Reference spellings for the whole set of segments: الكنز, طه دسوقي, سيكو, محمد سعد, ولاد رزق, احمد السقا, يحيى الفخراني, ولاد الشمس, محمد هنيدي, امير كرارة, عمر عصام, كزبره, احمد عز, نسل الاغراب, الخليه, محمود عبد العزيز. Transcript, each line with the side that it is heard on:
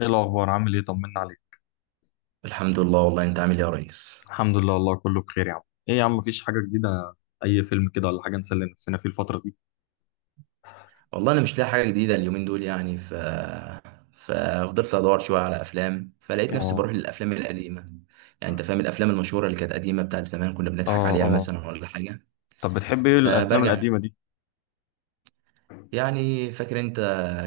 left: ايه الاخبار، عامل ايه؟ طمنا عليك.
right: الحمد لله والله. انت عامل ايه يا ريس؟
left: الحمد لله، والله كله بخير يا عم. ايه يا عم، مفيش حاجه جديده؟ اي فيلم كده ولا حاجه نسلي نفسنا فيه الفتره دي؟
right: والله انا مش لاقي حاجه جديده اليومين دول، يعني ففضلت ادور شويه على افلام، فلقيت نفسي
left: اه،
right: بروح للافلام القديمه. يعني انت فاهم الافلام المشهوره اللي كانت قديمه، بتاعت زمان كنا بنضحك
left: اه،
right: عليها
left: اه.
right: مثلا ولا حاجه.
left: طب بتحب ايه الافلام
right: فبرجع
left: القديمه دي؟
right: يعني فاكر انت،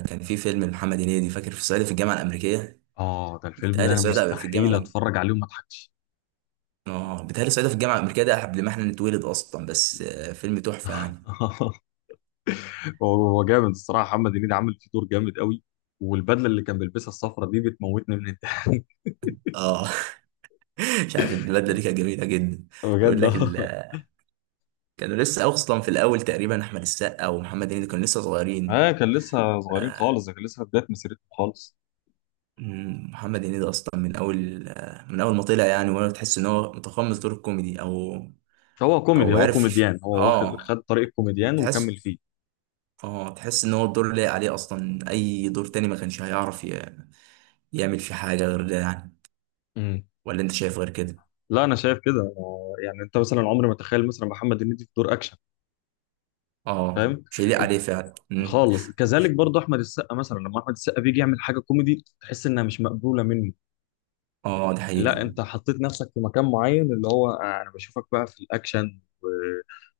right: كان في فيلم محمد هنيدي، فاكر؟ في صعيدي في الجامعه الامريكيه.
left: اه، ده الفيلم ده
right: بيتهيألي
left: انا
right: صعيدي في الجامعه
left: مستحيل
right: الأم...
left: اتفرج عليه وما اضحكش.
right: اه بيتهيألي صعيدي في الجامعه الامريكيه ده قبل ما احنا نتولد اصلا، بس فيلم تحفه يعني.
left: هو هو جامد الصراحه، محمد هنيدي عامل فيه دور جامد قوي. والبدله اللي كان بيلبسها الصفرة دي بتموتني من الضحك.
right: اه. مش عارف، البلد دي كانت جميله جدا. بيقول
left: بجد،
right: لك
left: اه.
right: ال- كانوا لسه اصلا في الاول تقريبا، احمد السقا ومحمد هنيدي كانوا لسه صغيرين.
left: آه، كان لسه صغيرين خالص، ده كان لسه في بدايه مسيرته خالص.
right: محمد هنيدي اصلا من اول، من اول ما طلع يعني، وانا تحس ان هو متقمص دور الكوميدي او
left: هو كوميدي،
right: او
left: هو
right: عارف يش-
left: كوميديان، هو واخد
right: اه
left: خد طريق الكوميديان وكمل
right: تحس
left: فيه.
right: اه تحس ان هو الدور لايق عليه اصلا. اي دور تاني ما كانش هيعرف يعمل فيه حاجه غير ده يعني. ولا انت شايف غير كده؟
left: لا، انا شايف كده، يعني انت مثلا عمري ما تخيل مثلا محمد هنيدي في دور اكشن.
right: اه،
left: فاهم؟
right: مش هيليق عليه فعلا. مم.
left: خالص، كذلك برضه احمد السقا، مثلا لما احمد السقا بيجي يعمل حاجه كوميدي تحس انها مش مقبوله منه.
right: اه، ده
left: لا،
right: حقيقه.
left: انت حطيت نفسك في مكان معين اللي هو انا بشوفك بقى في الاكشن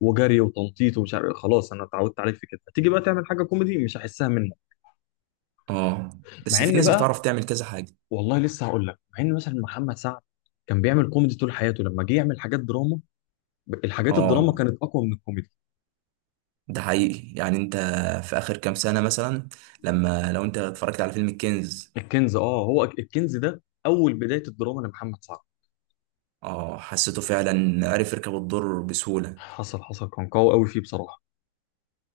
left: وجري وتنطيط ومش عارف إيه. خلاص، انا اتعودت عليك في كده، تيجي بقى تعمل حاجه كوميدي مش هحسها منك.
right: اه، بس
left: مع
right: في
left: ان
right: ناس
left: بقى،
right: بتعرف تعمل كذا حاجه.
left: والله لسه هقول لك. مع ان مثلا محمد سعد كان بيعمل كوميدي طول حياته، لما جه يعمل حاجات دراما، الحاجات الدراما
right: اه،
left: كانت اقوى من الكوميدي.
right: ده حقيقي. يعني انت في اخر كام سنة مثلا، لو انت اتفرجت على فيلم الكنز.
left: الكنز، اه. هو الكنز ده اول بدايه الدراما لمحمد سعد.
right: اه، حسيته فعلا عرف يركب الدور بسهولة.
left: حصل حصل، كان قوي قوي فيه بصراحه.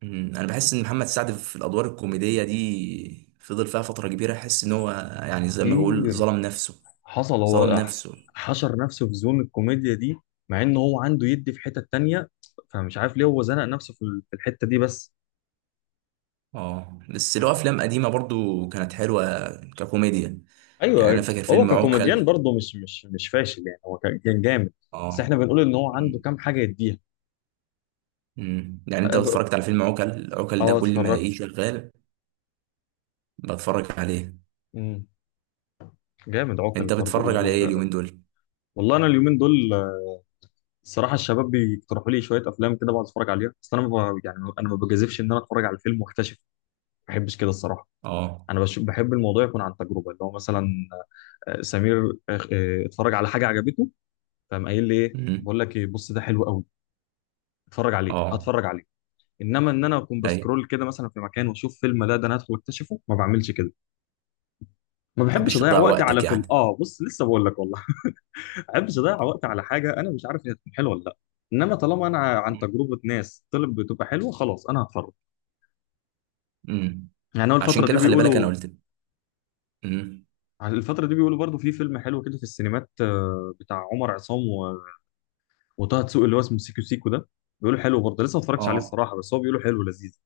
right: انا بحس ان محمد سعد في الادوار الكوميدية دي فضل فيها فترة كبيرة. احس ان هو، يعني زي ما بقول،
left: كتير.
right: ظلم نفسه.
left: حصل
right: ظلم
left: هو
right: نفسه.
left: حشر نفسه في زون الكوميديا دي، مع ان هو عنده يدي في حته تانية، فمش عارف ليه هو زنق نفسه في الحته دي بس.
right: اه، بس له افلام قديمة برضو كانت حلوة ككوميديا. يعني انا
left: ايوه،
right: فاكر
left: هو
right: فيلم عوكل.
left: ككوميديان برضه مش فاشل، يعني هو كان جامد. بس
right: اه.
left: احنا بنقول ان هو عنده
right: مم،
left: كام حاجه يديها.
right: مم. يعني انت لو اتفرجت على فيلم عوكل، عوكل ده
left: اه،
right: كل ما
left: اتفرجت.
right: الاقيه شغال بتفرج عليه.
left: مم. جامد عقل
right: انت
left: برضه
right: بتتفرج على ايه اليومين دول؟
left: والله انا اليومين دول الصراحه، الشباب بيقترحوا لي شويه افلام كده بقعد اتفرج عليها، بس انا ما ب- يعني انا ما بجازفش ان انا اتفرج على الفيلم واكتشف. ما بحبش كده الصراحه.
right: اه.
left: انا بحب الموضوع يكون عن تجربه، اللي هو مثلا سمير اتفرج على حاجه عجبته، فقام قايل لي: ايه،
right: امم.
left: بقول لك ايه، بص ده حلو قوي، اتفرج عليه،
right: اه.
left: هتفرج عليه. انما ان انا اكون
right: ايوه. ما
left: بسكرول كده مثلا في مكان واشوف فيلم، لا ده انا هدخل اكتشفه، ما بعملش كده. ما بحبش
right: تحبش
left: اضيع
right: تضيع
left: وقتي
right: وقتك
left: على فيلم.
right: يعني.
left: اه، بص لسه بقول لك والله. ما بحبش اضيع وقتي على حاجه انا مش عارف هي هتكون حلوه ولا لا. انما طالما انا عن تجربه ناس طلب بتبقى حلوه، خلاص انا هتفرج.
right: امم.
left: يعني هو
right: عشان
left: الفترة دي
right: كده خلي بالك انا
left: بيقولوا.
right: قلت. امم.
left: الفترة دي بيقولوا برضو في فيلم حلو كده في السينمات، بتاع عمر عصام وطه دسوقي، اللي هو اسمه سيكو سيكو ده، بيقولوا حلو برضه. لسه ما اتفرجتش عليه
right: اه.
left: الصراحة، بس هو بيقولوا حلو لذيذ.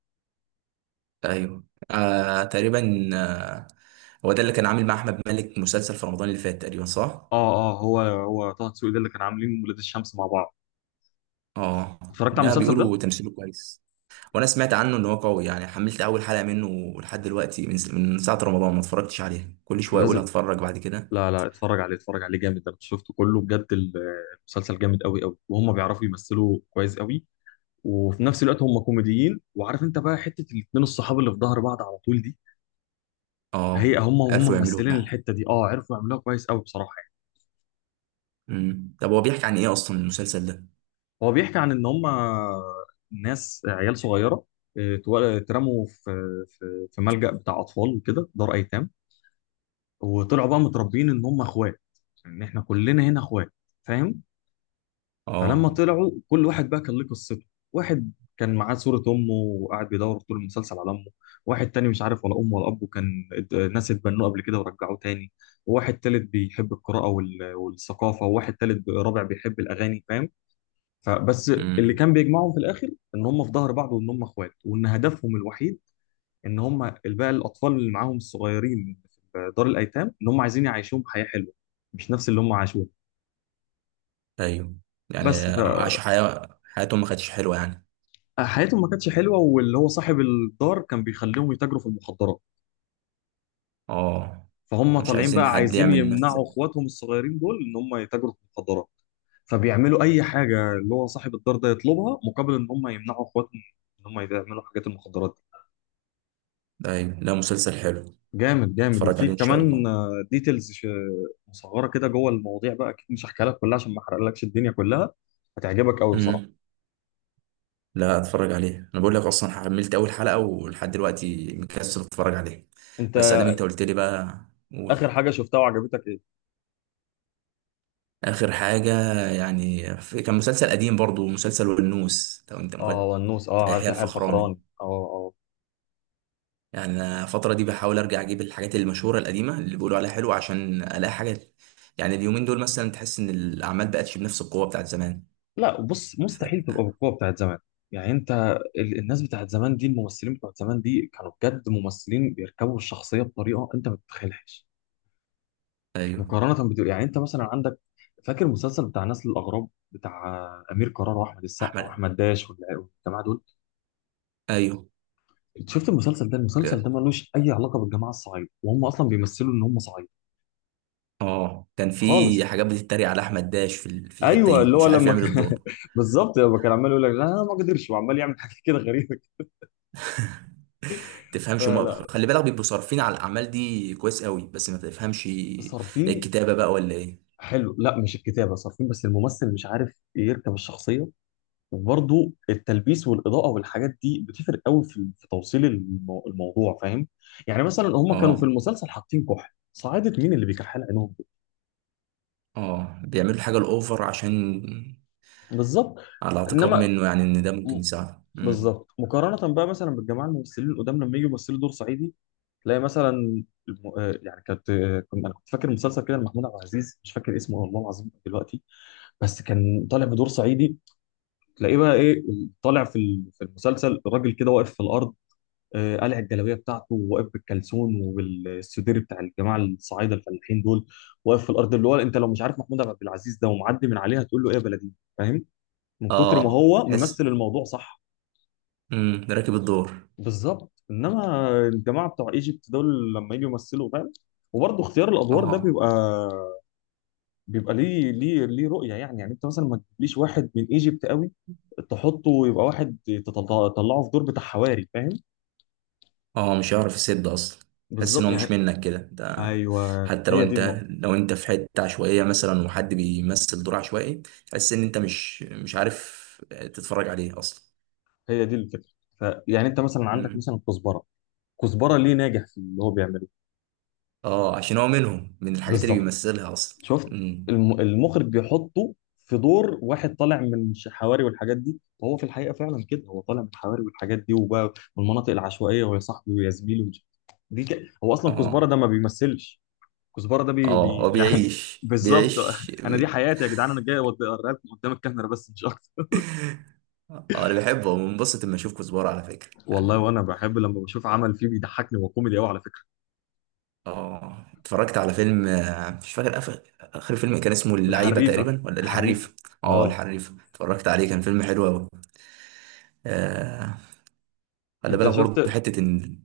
right: ايوه. آه تقريبا. هو ده اللي كان عامل مع احمد مالك مسلسل في رمضان اللي فات تقريبا، صح؟
left: اه، اه، هو هو طه دسوقي ده اللي كان عاملين ولاد الشمس مع بعض.
right: اه،
left: اتفرجت على
right: ده
left: المسلسل ده؟
right: بيقولوا تمثيله كويس. وانا سمعت عنه ان هو قوي يعني. حملت اول حلقة منه، لحد دلوقتي من ساعة رمضان ما اتفرجتش عليها. كل شوية اقول
left: لازم.
right: هتفرج بعد كده.
left: لا، لا، اتفرج عليه، اتفرج عليه جامد، ده شفته كله بجد المسلسل جامد قوي قوي، وهم بيعرفوا يمثلوا كويس قوي. وفي نفس الوقت هم كوميديين، وعارف انت بقى حتة الاتنين الصحاب اللي في ظهر بعض على طول دي، هي
right: اه،
left: هم
right: عرفوا يعملوها
left: ممثلين
right: يعني.
left: الحته دي، اه عرفوا يعملوها كويس قوي بصراحه يعني.
right: امم، طب هو بيحكي عن ايه اصلا المسلسل ده؟
left: هو بيحكي عن ان هم ناس عيال صغيره، اترموا في ملجأ بتاع اطفال وكده، دار ايتام. وطلعوا بقى متربيين ان هم اخوات، ان احنا كلنا هنا اخوات. فاهم؟ فلما
right: اه.
left: طلعوا كل واحد بقى كان ليه قصته. واحد كان معاه صورة أمه وقاعد بيدور طول المسلسل على أمه. واحد تاني مش عارف ولا أمه ولا أبوه، كان ناس اتبنوه قبل كده ورجعوه تاني. وواحد تالت بيحب القراءة والثقافة، وواحد رابع بيحب الأغاني، فاهم؟ فبس، اللي
right: امم.
left: كان بيجمعهم في الآخر إن هم في ظهر بعض، وإن هم إخوات، وإن هدفهم الوحيد إن هم بقى الأطفال اللي معاهم الصغيرين في دار الأيتام، إن هم عايزين يعيشوهم حياة حلوة، مش نفس اللي هم عاشوه.
right: ايوه. يعني
left: بس
right: عاشوا حياتهم ما كانتش حلوة يعني.
left: حياتهم ما كانتش حلوه، واللي هو صاحب الدار كان بيخليهم يتاجروا في المخدرات.
right: اه،
left: فهم
right: مش
left: طالعين
right: عايزين
left: بقى
right: حد
left: عايزين
right: يعمل نفس
left: يمنعوا
right: ال-.
left: اخواتهم الصغيرين دول ان هم يتاجروا في المخدرات. فبيعملوا اي حاجه اللي هو صاحب الدار ده يطلبها، مقابل ان هم يمنعوا اخواتهم ان هم يعملوا حاجات المخدرات دي.
right: ايوه، لا، مسلسل حلو.
left: جامد جامد،
right: اتفرج
left: وفي
right: عليه ان شاء
left: كمان
right: الله.
left: ديتيلز مصغره كده جوه المواضيع، بقى اكيد مش هحكيها لك كلها عشان ما احرقلكش الدنيا كلها. هتعجبك قوي
right: امم،
left: بصراحه.
right: لا، اتفرج عليه. انا بقول لك اصلا حملت اول حلقة، ولحد دلوقتي مكسل اتفرج عليه.
left: انت،
right: بس ادام انت قلت لي بقى. قول.
left: اخر حاجه شفتها وعجبتك ايه؟
right: اخر حاجة يعني، كان مسلسل قديم برضو، مسلسل والنوس لو انت
left: اه،
right: مخد.
left: ونوس، اه،
right: بتاع
left: عارف،
right: يحيى
left: يحيى
right: الفخراني.
left: الفخراني، اه، اه.
right: يعني أنا الفترة دي بحاول أرجع أجيب الحاجات المشهورة القديمة اللي بيقولوا عليها حلوة، عشان ألاقي حاجات. يعني اليومين دول مثلا تحس إن الأعمال بقتش بنفس القوة بتاعت زمان.
left: لا، بص،
right: ف...
left: مستحيل تبقى بالقوه بتاعت زمان. يعني انت الناس بتاعت زمان دي، الممثلين بتوع زمان دي كانوا بجد ممثلين بيركبوا الشخصيه بطريقه انت ما تتخيلهاش.
right: أيوه.
left: مقارنه يعني انت مثلا عندك، فاكر المسلسل بتاع نسل الاغراب، بتاع امير كرارة واحمد السقا
right: أحمد.
left: واحمد داش والجماعه دول؟
right: أيوه.
left: انت شفت المسلسل ده؟ المسلسل ده
right: ك...
left: ملوش اي علاقه بالجماعه الصعيد، وهم اصلا بيمثلوا ان هم صعيد.
right: آه كان في
left: خالص.
right: حاجات بتتريق على أحمد داش في في الحتة
left: ايوه،
right: دي،
left: اللي هو
right: مش عارف
left: لما
right: يعمل
left: كان
right: الدور.
left: بالظبط، لما كان عمال يقول لك لا أنا ما اقدرش، وعمال يعمل حاجه كده غريبه.
right: تفهمش، هما
left: فلا،
right: خلي بالك بيبقوا صارفين على الأعمال دي كويس قوي، بس ما تفهمش
left: صارفين.
right: الكتابة بقى ولا إيه؟
left: حلو. لا، مش الكتابه، صارفين، بس الممثل مش عارف يركب الشخصيه. وبرضه التلبيس والاضاءه والحاجات دي بتفرق قوي في توصيل الموضوع، فاهم؟ يعني مثلا هم كانوا في
right: آه
left: المسلسل حاطين كحل. صعيدة مين اللي بيكحل عينهم دول؟
right: بيعملوا الحاجة الأوفر، عشان
left: بالظبط.
right: على اعتقاد
left: انما
right: منه يعني إن ده
left: م-
right: ممكن يساعده.
left: بالظبط، مقارنه بقى مثلا بالجماعه الممثلين القدام لما يجوا يمثلوا دور صعيدي، تلاقي مثلا يعني انا كنت فاكر مسلسل كده لمحمود عبد العزيز، مش فاكر اسمه والله العظيم دلوقتي، بس كان طالع بدور صعيدي. تلاقيه بقى ايه؟ طالع في المسلسل، الراجل كده واقف في الارض، قلع الجلابيه بتاعته، وواقف بالكلسون وبالسدير بتاع الجماعه الصعايده الفلاحين دول، واقف في الارض، اللي هو انت لو مش عارف محمود عبد العزيز ده ومعدي من عليها تقول له ايه يا بلدي. فاهم؟ من كتر ما
right: اه
left: هو
right: تحس.
left: ممثل، الموضوع صح.
right: امم، راكب الدور.
left: بالظبط، انما الجماعه بتوع ايجيبت دول لما يجوا يمثلوا، فاهم؟ وبرضه اختيار الادوار ده
right: اه،
left: بيبقى ليه رؤيه، يعني انت مثلا ما تجيبليش واحد من ايجيبت قوي، تحطه يبقى واحد، تطلعه في دور بتاع حواري، فاهم؟
right: اه، مش هيعرف يسد اصلا. تحس ان
left: بالظبط
right: هو مش
left: يعني.
right: منك كده انت.
left: ايوه،
right: حتى لو
left: هي دي
right: انت
left: النقطه،
right: لو انت في حته عشوائيه مثلا، وحد بيمثل دور عشوائي، تحس ان انت مش عارف تتفرج عليه اصلا.
left: هي دي الفكره. يعني انت مثلا عندك
right: امم،
left: مثلا كزبره. كزبره ليه ناجح في اللي هو بيعمله؟
right: اه، عشان هو منهم، من الحاجات اللي
left: بالظبط.
right: بيمثلها اصلا.
left: شفت،
right: امم.
left: المخرج بيحطه في دور واحد طالع من حواري والحاجات دي، وهو في الحقيقه فعلا كده، هو طالع من حواري والحاجات دي وبقى، والمناطق العشوائيه، ويا صاحبي، ويا زميلي، دي هو اصلا كزبره ده
right: اه،
left: ما بيمثلش، كزبره ده
right: اه، هو
left: يعني
right: بيعيش،
left: بالظبط.
right: بيعيش
left: انا دي
right: بي...
left: حياتي يا جدعان، انا جاي اوريها لكم قدام الكاميرا بس، مش اكتر.
right: اه، انا بحبه وبنبسط لما اشوف كزبره على فكره
left: والله
right: يعني.
left: وانا بحب لما بشوف عمل فيه بيضحكني وكوميدي قوي على فكره.
right: اه، اتفرجت على فيلم، مش فاكر، آخر فيلم كان اسمه اللعيبة
left: الحريفه،
right: تقريبا ولا
left: الحريفه.
right: الحريف. اه،
left: اه.
right: الحريف، اتفرجت عليه، كان فيلم حلو أوي. آه خلي
left: انت
right: بالك برضه
left: شفت،
right: حتة إن.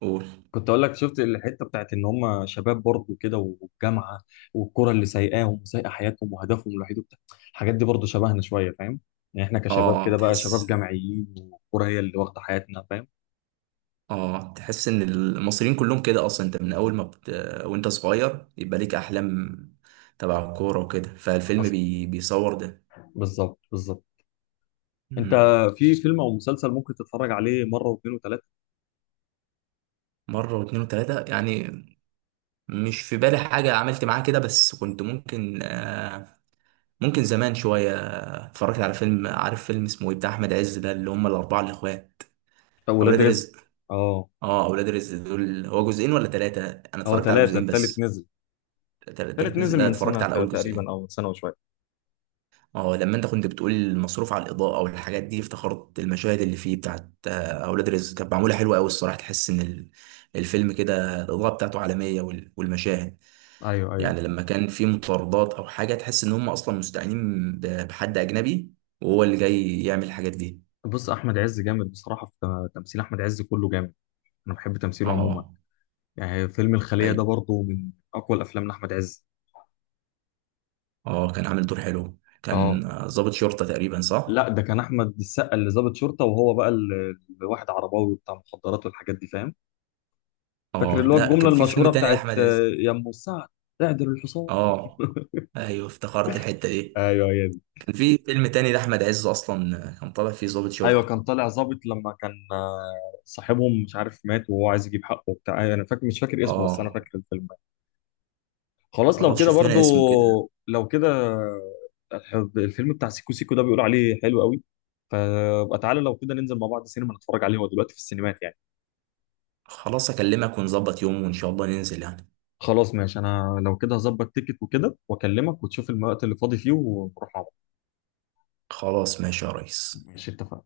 right: قول.
left: كنت اقول لك، شفت الحته بتاعت ان هم شباب برضه كده والجامعه والكره اللي سايقاهم وسايقه حياتهم وهدفهم الوحيد وبتاع، الحاجات دي برضه شبهنا شويه، فاهم؟ يعني احنا كشباب
right: اه
left: كده بقى، شباب
right: تحس.
left: جامعيين، والكره هي اللي واخده حياتنا، فاهم؟
right: اه، تحس إن المصريين كلهم كده أصلا. أنت من أول ما وأنت صغير يبقى ليك أحلام تبع الكورة وكده، فالفيلم
left: حصل،
right: بيصور ده.
left: بالظبط بالظبط. انت
right: مم.
left: في فيلم او مسلسل ممكن تتفرج عليه مره واثنين وثلاثه؟
right: مرة واتنين وتلاتة يعني. مش في بالي حاجة عملت معاه كده، بس كنت ممكن زمان شوية. اتفرجت على فيلم، عارف فيلم اسمه ايه بتاع أحمد عز ده، اللي هم الأربعة الإخوات؟
left: طب، ولاد
right: أولاد
left: رزق.
right: رزق.
left: اه،
right: اه، أولاد رزق دول هو جزئين ولا تلاتة؟ أنا
left: هو
right: اتفرجت على
left: ثلاثه،
right: جزئين
left: الثالث
right: بس.
left: نزل. الثالث
right: تالت نزل.
left: نزل
right: لا،
left: من
right: اتفرجت
left: سنه
right: على أول
left: تقريبا،
right: جزئين.
left: او من سنه وشويه.
right: اه، لما أنت كنت بتقول المصروف على الإضاءة والحاجات دي، افتخرت المشاهد اللي فيه بتاعت أولاد رزق كانت معمولة حلوة أوي الصراحة. تحس إن الفيلم كده الإضاءة بتاعته عالمية، والمشاهد،
left: ايوه، ايوه.
right: يعني لما كان في مطاردات أو حاجة، تحس إن هم أصلا مستعينين بحد أجنبي، وهو اللي جاي يعمل الحاجات دي.
left: بص، احمد عز جامد بصراحه، في تمثيل احمد عز كله جامد. انا بحب تمثيله عموما.
right: اه.
left: يعني فيلم الخليه ده
right: ايوه.
left: برضه من اقوى الافلام لاحمد عز.
right: اه، كان عامل دور حلو،
left: اه،
right: كان ضابط شرطة تقريبا،
left: لا،
right: صح؟
left: ده كان احمد السقا اللي ضابط شرطه، وهو بقى الواحد عرباوي بتاع مخدرات والحاجات دي، فاهم؟ فاكر
right: اه،
left: اللي هو
right: لا،
left: الجمله
right: كان في فيلم
left: المشهوره
right: تاني
left: بتاعت
right: لأحمد عز.
left: يا ام السعد، اعدل الحصان.
right: اه، ايوه، افتكرت الحتة دي.
left: ايوه، هي دي.
right: كان في فيلم تاني لأحمد عز اصلا، كان طالع فيه ضابط
left: ايوه،
right: شرطة.
left: كان طالع ظابط، لما كان صاحبهم مش عارف مات وهو عايز يجيب حقه وبتاع. أيوة، انا فاكر، مش فاكر اسمه بس انا
right: اه،
left: فاكر الفيلم. خلاص، لو
right: خلاص
left: كده
right: شوف
left: برضو،
right: لنا اسمه كده.
left: لو كده، الفيلم بتاع سيكو سيكو ده بيقول عليه حلو قوي. فبقى تعالى لو كده ننزل مع بعض سينما نتفرج عليه، هو دلوقتي في السينمات يعني.
right: خلاص، اكلمك ونظبط يوم، وان شاء الله ننزل يعني.
left: خلاص ماشي، انا لو كده هظبط تيكت وكده، واكلمك وتشوف الوقت اللي فاضي فيه ونروح مع بعض.
right: خلاص، ماشي يا ريس.
left: ماشي، اتفقنا.